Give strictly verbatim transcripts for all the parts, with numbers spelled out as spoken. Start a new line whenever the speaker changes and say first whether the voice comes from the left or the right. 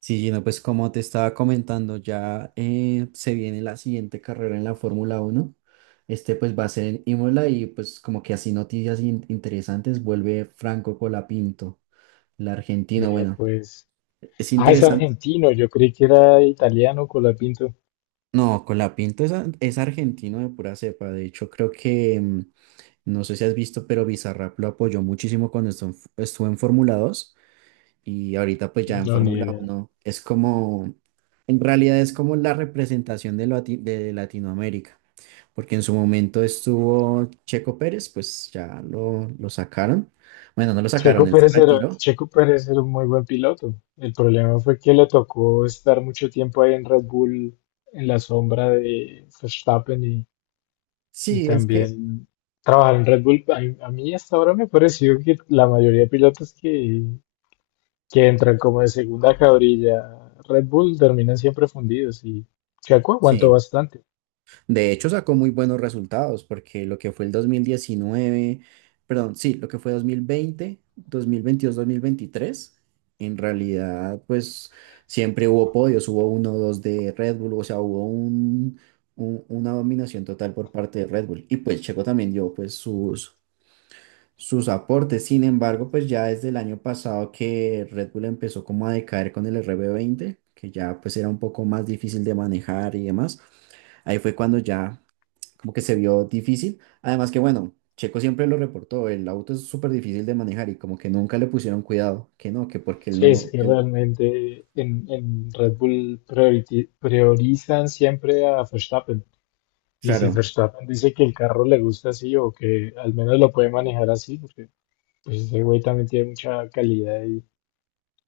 right: Sí, Gino, pues como te estaba comentando, ya eh, se viene la siguiente carrera en la Fórmula Uno. Este pues va a ser en Imola y pues como que así noticias in- interesantes. Vuelve Franco Colapinto, el argentino.
left: Vea,
right: Bueno,
left: pues.
right: es
left: Ah, es
right: interesante.
left: argentino. Yo creí que era italiano, Colapinto.
right: No, Colapinto es, a- es argentino de pura cepa. De hecho, creo que, mm, no sé si has visto, pero Bizarrap lo apoyó muchísimo cuando estuvo en, estuvo en Fórmula dos. Y ahorita pues ya en
left: No, ni
right: Fórmula
left: idea.
right: Uno es como, en realidad es como la representación de, Lati- de Latinoamérica, porque en su momento estuvo Checo Pérez, pues ya lo, lo sacaron. Bueno, no lo
left: Checo
right: sacaron, él se
left: Pérez era,
right: retiró.
left: Checo Pérez era un muy buen piloto. El problema fue que le tocó estar mucho tiempo ahí en Red Bull, en la sombra de Verstappen y, y
right: Sí, es que,
left: también trabajar en Red Bull. A, a mí hasta ahora me ha parecido que la mayoría de pilotos que, que entran como de segunda cabrilla a Red Bull terminan siempre fundidos y Checo aguantó
right: sí.
left: bastante.
right: De hecho, sacó muy buenos resultados porque lo que fue el dos mil diecinueve, perdón, sí, lo que fue dos dos mil mil veinte, dos mil veintidós, dos mil veintitrés, en realidad, pues siempre hubo podios, hubo uno o dos de Red Bull. O sea, hubo un, un- una dominación total por parte de Red Bull. Y pues Checo también dio pues sus, sus aportes. Sin embargo, pues ya desde el año pasado que Red Bull empezó como a decaer con el R B veinte, que ya pues era un poco más difícil de manejar y demás. Ahí fue cuando ya como que se vio difícil. Además que, bueno, Checo siempre lo reportó, el auto es súper difícil de manejar y como que nunca le pusieron cuidado, que no, que porque él no
left: Sí,
right: lo...
left: sí,
right: que-
left: realmente en, en Red Bull prioriti- priorizan siempre a Verstappen. Y si
right: Claro,
left: Verstappen dice que el carro le gusta así o que al menos lo puede manejar así, porque pues, ese güey también tiene mucha calidad y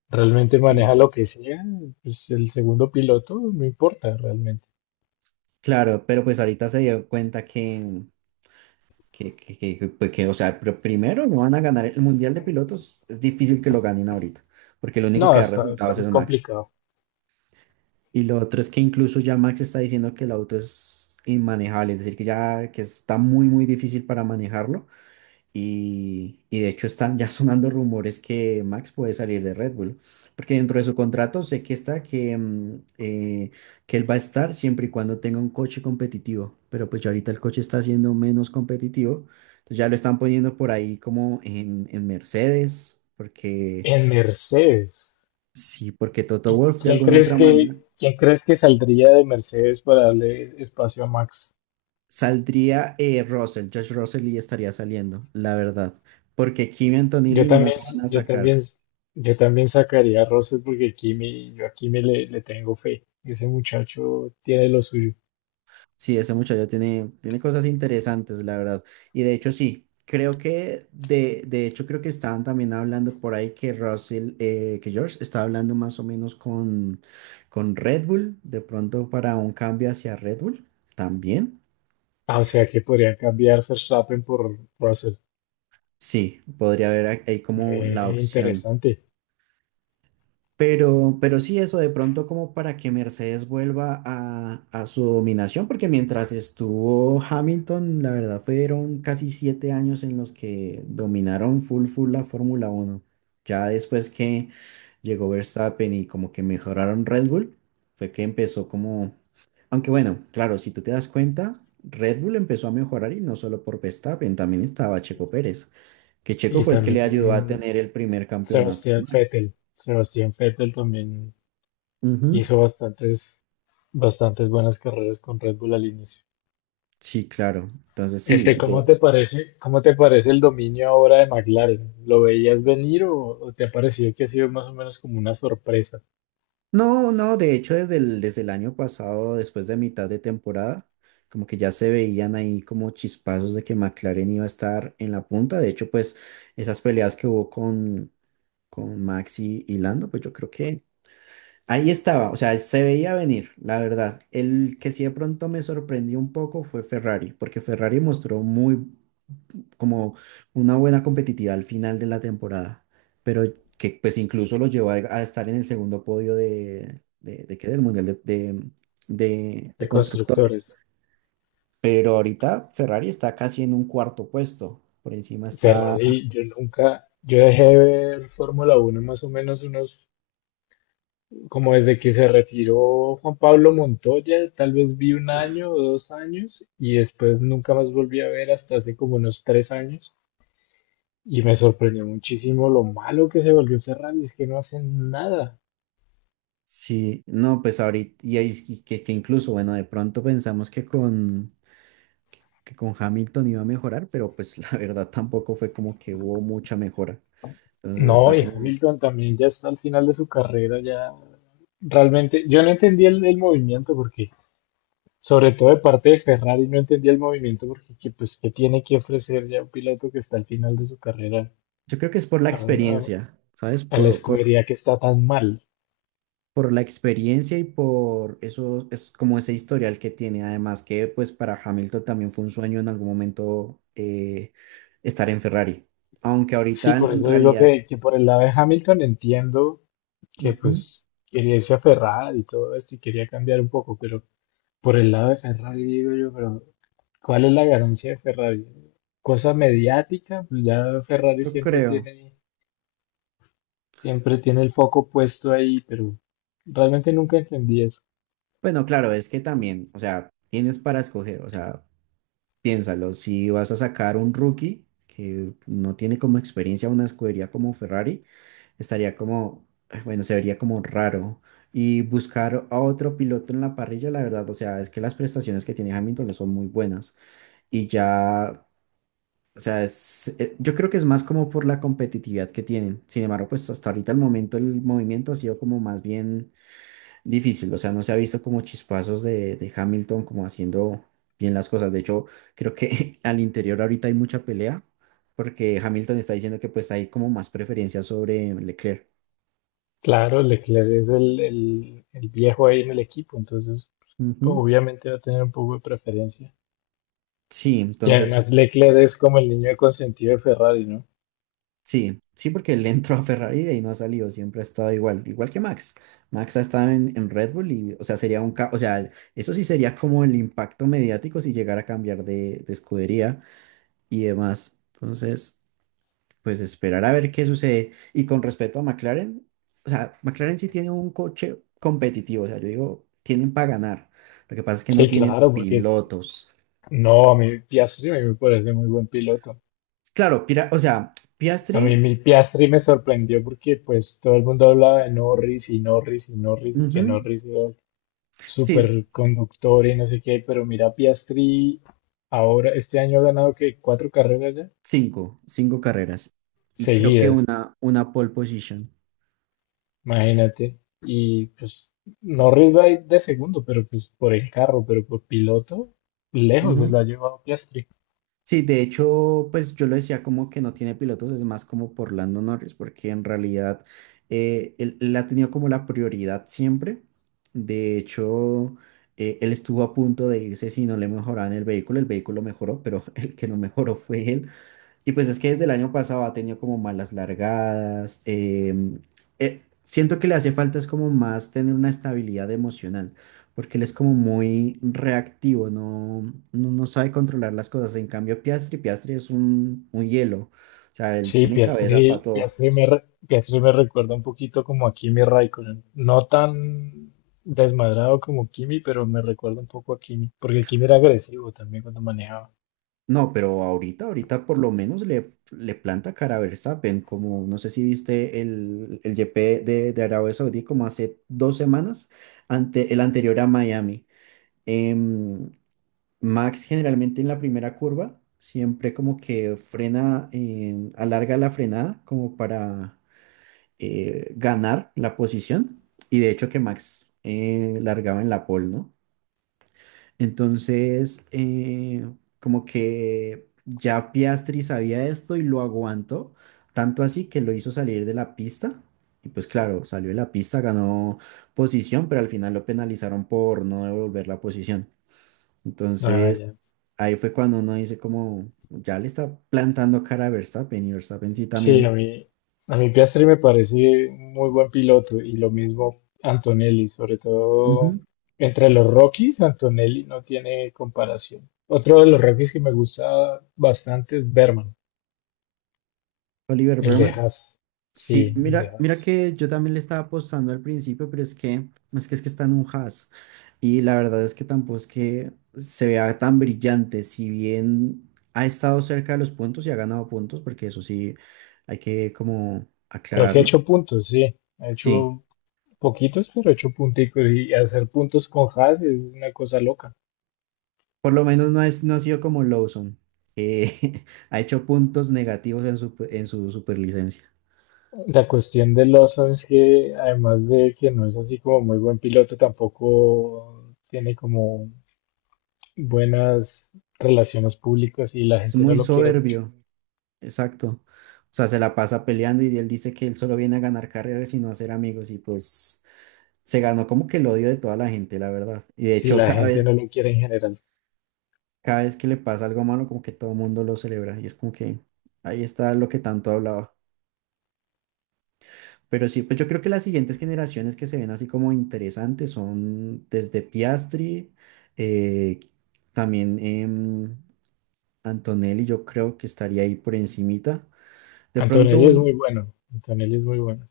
left: realmente
right: sí,
left: maneja lo que sea, pues el segundo piloto no importa realmente.
right: claro, pero pues ahorita se dio cuenta que, que, que, que, que, pues que, o sea, pr- primero no van a ganar el Mundial de Pilotos, es difícil que lo ganen ahorita, porque el único
left: No,
right: que da
left: está, está
right: resultados
left: muy
right: es Max.
left: complicado.
right: Y lo otro es que incluso ya Max está diciendo que el auto es inmanejable, es decir, que ya que está muy, muy difícil para manejarlo. Y, y de hecho están ya sonando rumores que Max puede salir de Red Bull, porque dentro de su contrato sé que está que, mm, eh, que él va a estar siempre y cuando tenga un coche competitivo, pero pues ya ahorita el coche está siendo menos competitivo, entonces ya lo están poniendo por ahí como en, en, Mercedes, porque
left: En Mercedes.
right: sí, porque Toto
left: ¿Y
right: Wolff de
left: quién
right: alguna
left: crees
right: otra manera
left: que, quién crees que saldría de Mercedes para darle espacio a Max?
right: saldría eh, Russell, George Russell, y estaría saliendo, la verdad, porque Kimi
left: Yo
right: Antonelli no lo
left: también,
right: van
left: s-
right: a
left: yo también,
right: sacar.
left: s- yo también sacaría a Russell porque Kimi, yo a Kimi le, le tengo fe. Ese muchacho tiene lo suyo.
right: Sí, ese muchacho tiene, tiene cosas interesantes, la verdad. Y de hecho, sí, creo que, de, de hecho, creo que estaban también hablando por ahí que Russell, eh, que George estaba hablando más o menos con, con Red Bull, de pronto para un cambio hacia Red Bull también.
left: Ah, o sea que podrían cambiar Verstappen por Russell.
right: Sí, podría haber ahí como la
left: Eh,
right: opción.
left: interesante.
right: Pero, pero sí, eso de pronto como para que Mercedes vuelva a, a su dominación, porque mientras estuvo Hamilton, la verdad fueron casi siete años en los que dominaron full full la Fórmula Uno. Ya después que llegó Verstappen y como que mejoraron Red Bull, fue que empezó como... Aunque bueno, claro, si tú te das cuenta, Red Bull empezó a mejorar y no solo por Verstappen, también estaba Checo Pérez, que Checo
left: Y
right: fue el que le
left: también
right: ayudó a
left: mm,
right: tener el primer campeonato a
left: Sebastián
right: Max.
left: Vettel. Sebastián Vettel también
right: Ujú.
left: hizo bastantes, bastantes buenas carreras con Red Bull al inicio.
right: Sí, claro. Entonces
left: Este,
right: sí. de-
left: ¿cómo te parece, cómo te parece el dominio ahora de McLaren? ¿Lo veías venir, o, o te ha parecido que ha sido más o menos como una sorpresa?
right: No, no, de hecho desde el, desde el, año pasado, después de mitad de temporada, como que ya se veían ahí como chispazos de que McLaren iba a estar en la punta. De hecho, pues esas peleas que hubo con, con, Max y, y Lando, pues yo creo que ahí estaba, o sea, se veía venir, la verdad. El que sí de pronto me sorprendió un poco fue Ferrari, porque Ferrari mostró muy como una buena competitividad al final de la temporada, pero que pues incluso lo llevó a, a estar en el segundo podio de, de, de qué, del Mundial de, de, de- de
left: De
right: Constructores.
left: constructores.
right: Pero ahorita Ferrari está casi en un cuarto puesto. Por encima está...
left: Ferrari, yo nunca, yo dejé de ver Fórmula Uno más o menos unos, como desde que se retiró Juan Pablo Montoya, tal vez vi un año o dos años y después nunca más volví a ver hasta hace como unos tres años y me sorprendió muchísimo lo malo que se volvió Ferrari, es que no hacen nada.
right: Sí, no, pues ahorita, y ahí es que, que- que incluso, bueno, de pronto pensamos que con, que con Hamilton iba a mejorar, pero pues la verdad tampoco fue como que hubo mucha mejora. Entonces
left: No,
right: está
left: y
right: como,
left: Hamilton también ya está al final de su carrera, ya realmente, yo no entendí el, el movimiento porque sobre todo de parte de Ferrari, no entendía el movimiento porque que, pues, ¿qué tiene que ofrecer ya un piloto que está al final de su carrera
right: yo creo que es por la
left: a, un- a-
right: experiencia, ¿sabes?
left: a la
right: Por, por-
left: escudería que está tan mal?
right: por la experiencia, y por eso es como ese historial que tiene. Además que pues para Hamilton también fue un sueño en algún momento eh, estar en Ferrari. Aunque
left: Sí,
right: ahorita en
left: por
right: en
left: eso digo
right: realidad,
left: que, que por el lado de Hamilton entiendo que
right: ujú,
left: pues quería irse a Ferrari y todo esto y quería cambiar un poco, pero por el lado de Ferrari digo yo, pero ¿cuál es la ganancia de Ferrari? Cosa mediática, pues ya Ferrari
right: yo
left: siempre
right: creo.
left: tiene, siempre tiene el foco puesto ahí, pero realmente nunca entendí eso.
right: Bueno, claro, es que también, o sea, tienes para escoger. O sea, piénsalo, si vas a sacar un rookie que no tiene como experiencia una escudería como Ferrari. Estaría como, ay, bueno, se vería como raro. Y buscar a otro piloto en la parrilla, la verdad, o sea, es que las prestaciones que tiene Hamilton son muy buenas. Y ya, o sea, es- eh, yo creo que es más como por la competitividad que tienen. Sin embargo, pues hasta ahorita el momento, el movimiento ha sido como más bien difícil. O sea, no se ha visto como chispazos de, de Hamilton como haciendo bien las cosas. De hecho, creo que al interior ahorita hay mucha pelea porque Hamilton está diciendo que pues hay como más preferencia sobre Leclerc.
left: Claro, Leclerc es el, el- el viejo ahí en el equipo, entonces
right: Ujú.
left: obviamente va a tener un poco de preferencia.
right: Sí,
left: Y
right: entonces,
left: además Leclerc es como el niño consentido de Ferrari, ¿no?
right: sí, sí, porque él entró a Ferrari y de ahí no ha salido, siempre ha estado igual, igual que Max. Max ha estado en, en, Red Bull y, o sea, sería un, ca- o sea, eso sí sería como el impacto mediático si llegara a cambiar de, de escudería y demás. Entonces, pues esperar a ver qué sucede. Y con respecto a McLaren, o sea, McLaren sí tiene un coche competitivo, o sea, yo digo, tienen para ganar. Lo que pasa es que no
left: Sí,
right: tienen
left: claro, porque es, es-
right: pilotos.
left: no, a mí Piastri a mí me parece muy buen piloto.
right: Claro, Pira- o sea,
left: A mí
right: Piastri,
left: mi Piastri me sorprendió porque pues todo el mundo hablaba de Norris y Norris y Norris y que
right: ujú.
left: Norris era el
right: Sí,
left: superconductor y no sé qué, pero mira Piastri ahora este año ha ganado que cuatro carreras ya
right: cinco, cinco carreras. Y creo que
left: seguidas.
right: una, una pole position.
left: Imagínate. Y pues Norris va de segundo, pero pues por el carro, pero por piloto, lejos se
right: Ujú.
left: lo ha llevado Piastri.
right: Sí, de hecho, pues yo lo decía como que no tiene pilotos, es más como por Lando Norris, porque en realidad eh, él, él ha tenido como la prioridad siempre. De hecho, eh, él estuvo a punto de irse si no le mejoraban el vehículo. El vehículo mejoró, pero el que no mejoró fue él. Y pues es que desde el año pasado ha tenido como malas largadas. Em, eh, siento que le hace falta es como más tener una estabilidad emocional, porque él es como muy reactivo, no, no, no sabe controlar las cosas. En cambio, Piastri, Piastri es un, un hielo. O sea, él
left: Sí,
right: tiene cabeza para
left: Piastri,
right: todo.
left: Piastri me, re- Piastri me recuerda un poquito como a Kimi Raikkonen. No tan desmadrado como Kimi, pero me recuerda un poco a Kimi, porque Kimi era agresivo también cuando manejaba.
right: No, pero ahorita, ahorita, por lo menos le, le planta cara a Verstappen, como no sé si viste el, el G P de, de Arabia Saudí, como hace dos semanas, ante el anterior a Miami. em, Max generalmente en la primera curva siempre como que frena, em, alarga la frenada como para eh, ganar la posición. Y de hecho que Max eh, largaba en la pole, ¿no? Entonces, eh, como que ya Piastri sabía esto y lo aguantó, tanto así que lo hizo salir de la pista. Y pues claro, salió de la pista, ganó posición, pero al final lo penalizaron por no devolver la posición.
left: Ah, ya.
right: Entonces, ahí fue cuando uno dice como, ya le está plantando cara a Verstappen, y Verstappen sí
left: Sí, a
right: también.
left: mí, a mí Piastri me parece muy buen piloto y lo mismo Antonelli, sobre todo
right: Ujú.
left: entre los Rockies, Antonelli no tiene comparación. Otro de los Rockies que me gusta bastante es Berman,
right: Oliver
left: el de
right: Berman.
left: Haas.
right: Sí,
left: Sí, el de
right: mira, mira
left: Haas.
right: que yo también le estaba apostando al principio, pero es que es que, es que, está en un Haas. Y la verdad es que tampoco es que se vea tan brillante, si bien ha estado cerca de los puntos y ha ganado puntos, porque eso sí hay que como
left: Creo que ha
right: aclararlo.
left: hecho puntos, sí. Ha
right: Sí.
left: hecho poquitos, pero ha hecho punticos y hacer puntos con Haas es una cosa loca.
right: Por lo menos no, es, no ha sido como Lawson, que ha hecho puntos negativos en su, en su superlicencia.
left: La cuestión de Lawson es que además de que no es así como muy buen piloto, tampoco tiene como buenas relaciones públicas y la
right: Es
left: gente no
right: muy
left: lo quiere mucho.
right: soberbio, exacto. O sea, se la pasa peleando y él dice que él solo viene a ganar carreras y no a hacer amigos, y pues se ganó como que el odio de toda la gente, la verdad. Y de
left: Sí,
right: hecho,
left: la
right: cada
left: gente no
right: vez,
left: lo quiere en general.
right: cada vez que le pasa algo malo, como que todo el mundo lo celebra y es como que ahí está lo que tanto hablaba. Pero sí, pues yo creo que las siguientes generaciones que se ven así como interesantes son desde Piastri, eh, también em, Antonelli, yo creo que estaría ahí por encimita. De pronto
left: Antonelli es muy
right: un,
left: bueno, Antonelli es muy bueno.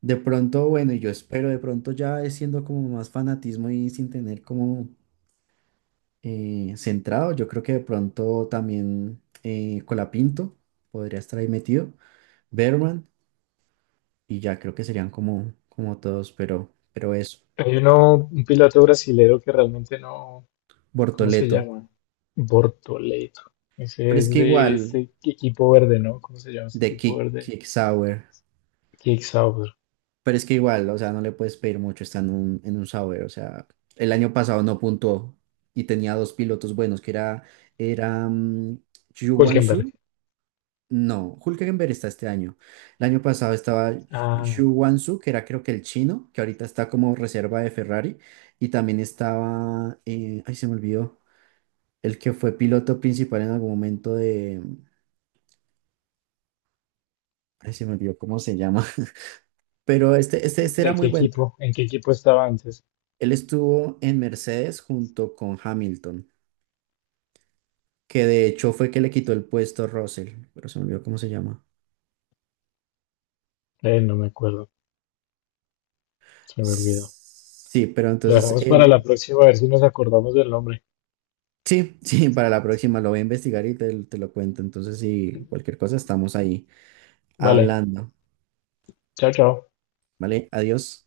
right: de pronto, bueno, y yo espero, de pronto ya es siendo como más fanatismo y sin tener como eh, centrado, yo creo que de pronto también eh, Colapinto podría estar ahí metido, Berman, y ya creo que serían como, como, todos, pero, pero eso,
left: Hay uno, un piloto brasilero que realmente no, ¿cómo se
right: Bortoleto.
left: llama? Bortoleto.
right: Pero
left: Ese
right: es
left: es
right: que
left: de
right: igual,
left: este equipo verde, ¿no? ¿Cómo se llama ese
right: de
left: equipo
right: Kick,
left: verde?
right: Kick Sour.
left: Kickstauber.
right: Pero es que igual, o sea, no le puedes pedir mucho, está en un, en un Sour. O sea, el año pasado no puntuó y tenía dos pilotos buenos, que era, era mm, Xu Guangzhou.
left: Hülkenberg.
right: No, Hülkenberg está este año. El año pasado estaba
left: Ah,
right: Xu Guangzhou, que era creo que el chino, que ahorita está como reserva de Ferrari. Y también estaba, eh, ay, se me olvidó, el que fue piloto principal en algún momento de, ay, se me olvidó cómo se llama. Pero este, este, este era
left: ¿de
right: muy
left: qué
right: bueno.
left: equipo? ¿En qué equipo estaba antes?
right: Él estuvo en Mercedes junto con Hamilton, que de hecho fue que le quitó el puesto a Russell, pero se me olvidó cómo se llama.
left: Eh, no me acuerdo, se me olvidó.
right: Sí, pero
left: Lo
right: entonces
left: dejamos para la
right: él,
left: próxima, a ver si nos acordamos del nombre.
right: sí, sí, para la próxima lo voy a investigar y te, te lo cuento. Entonces, si cualquier cosa, estamos ahí
left: Vale,
right: hablando.
left: chao, chao.
right: ¿Vale? Adiós.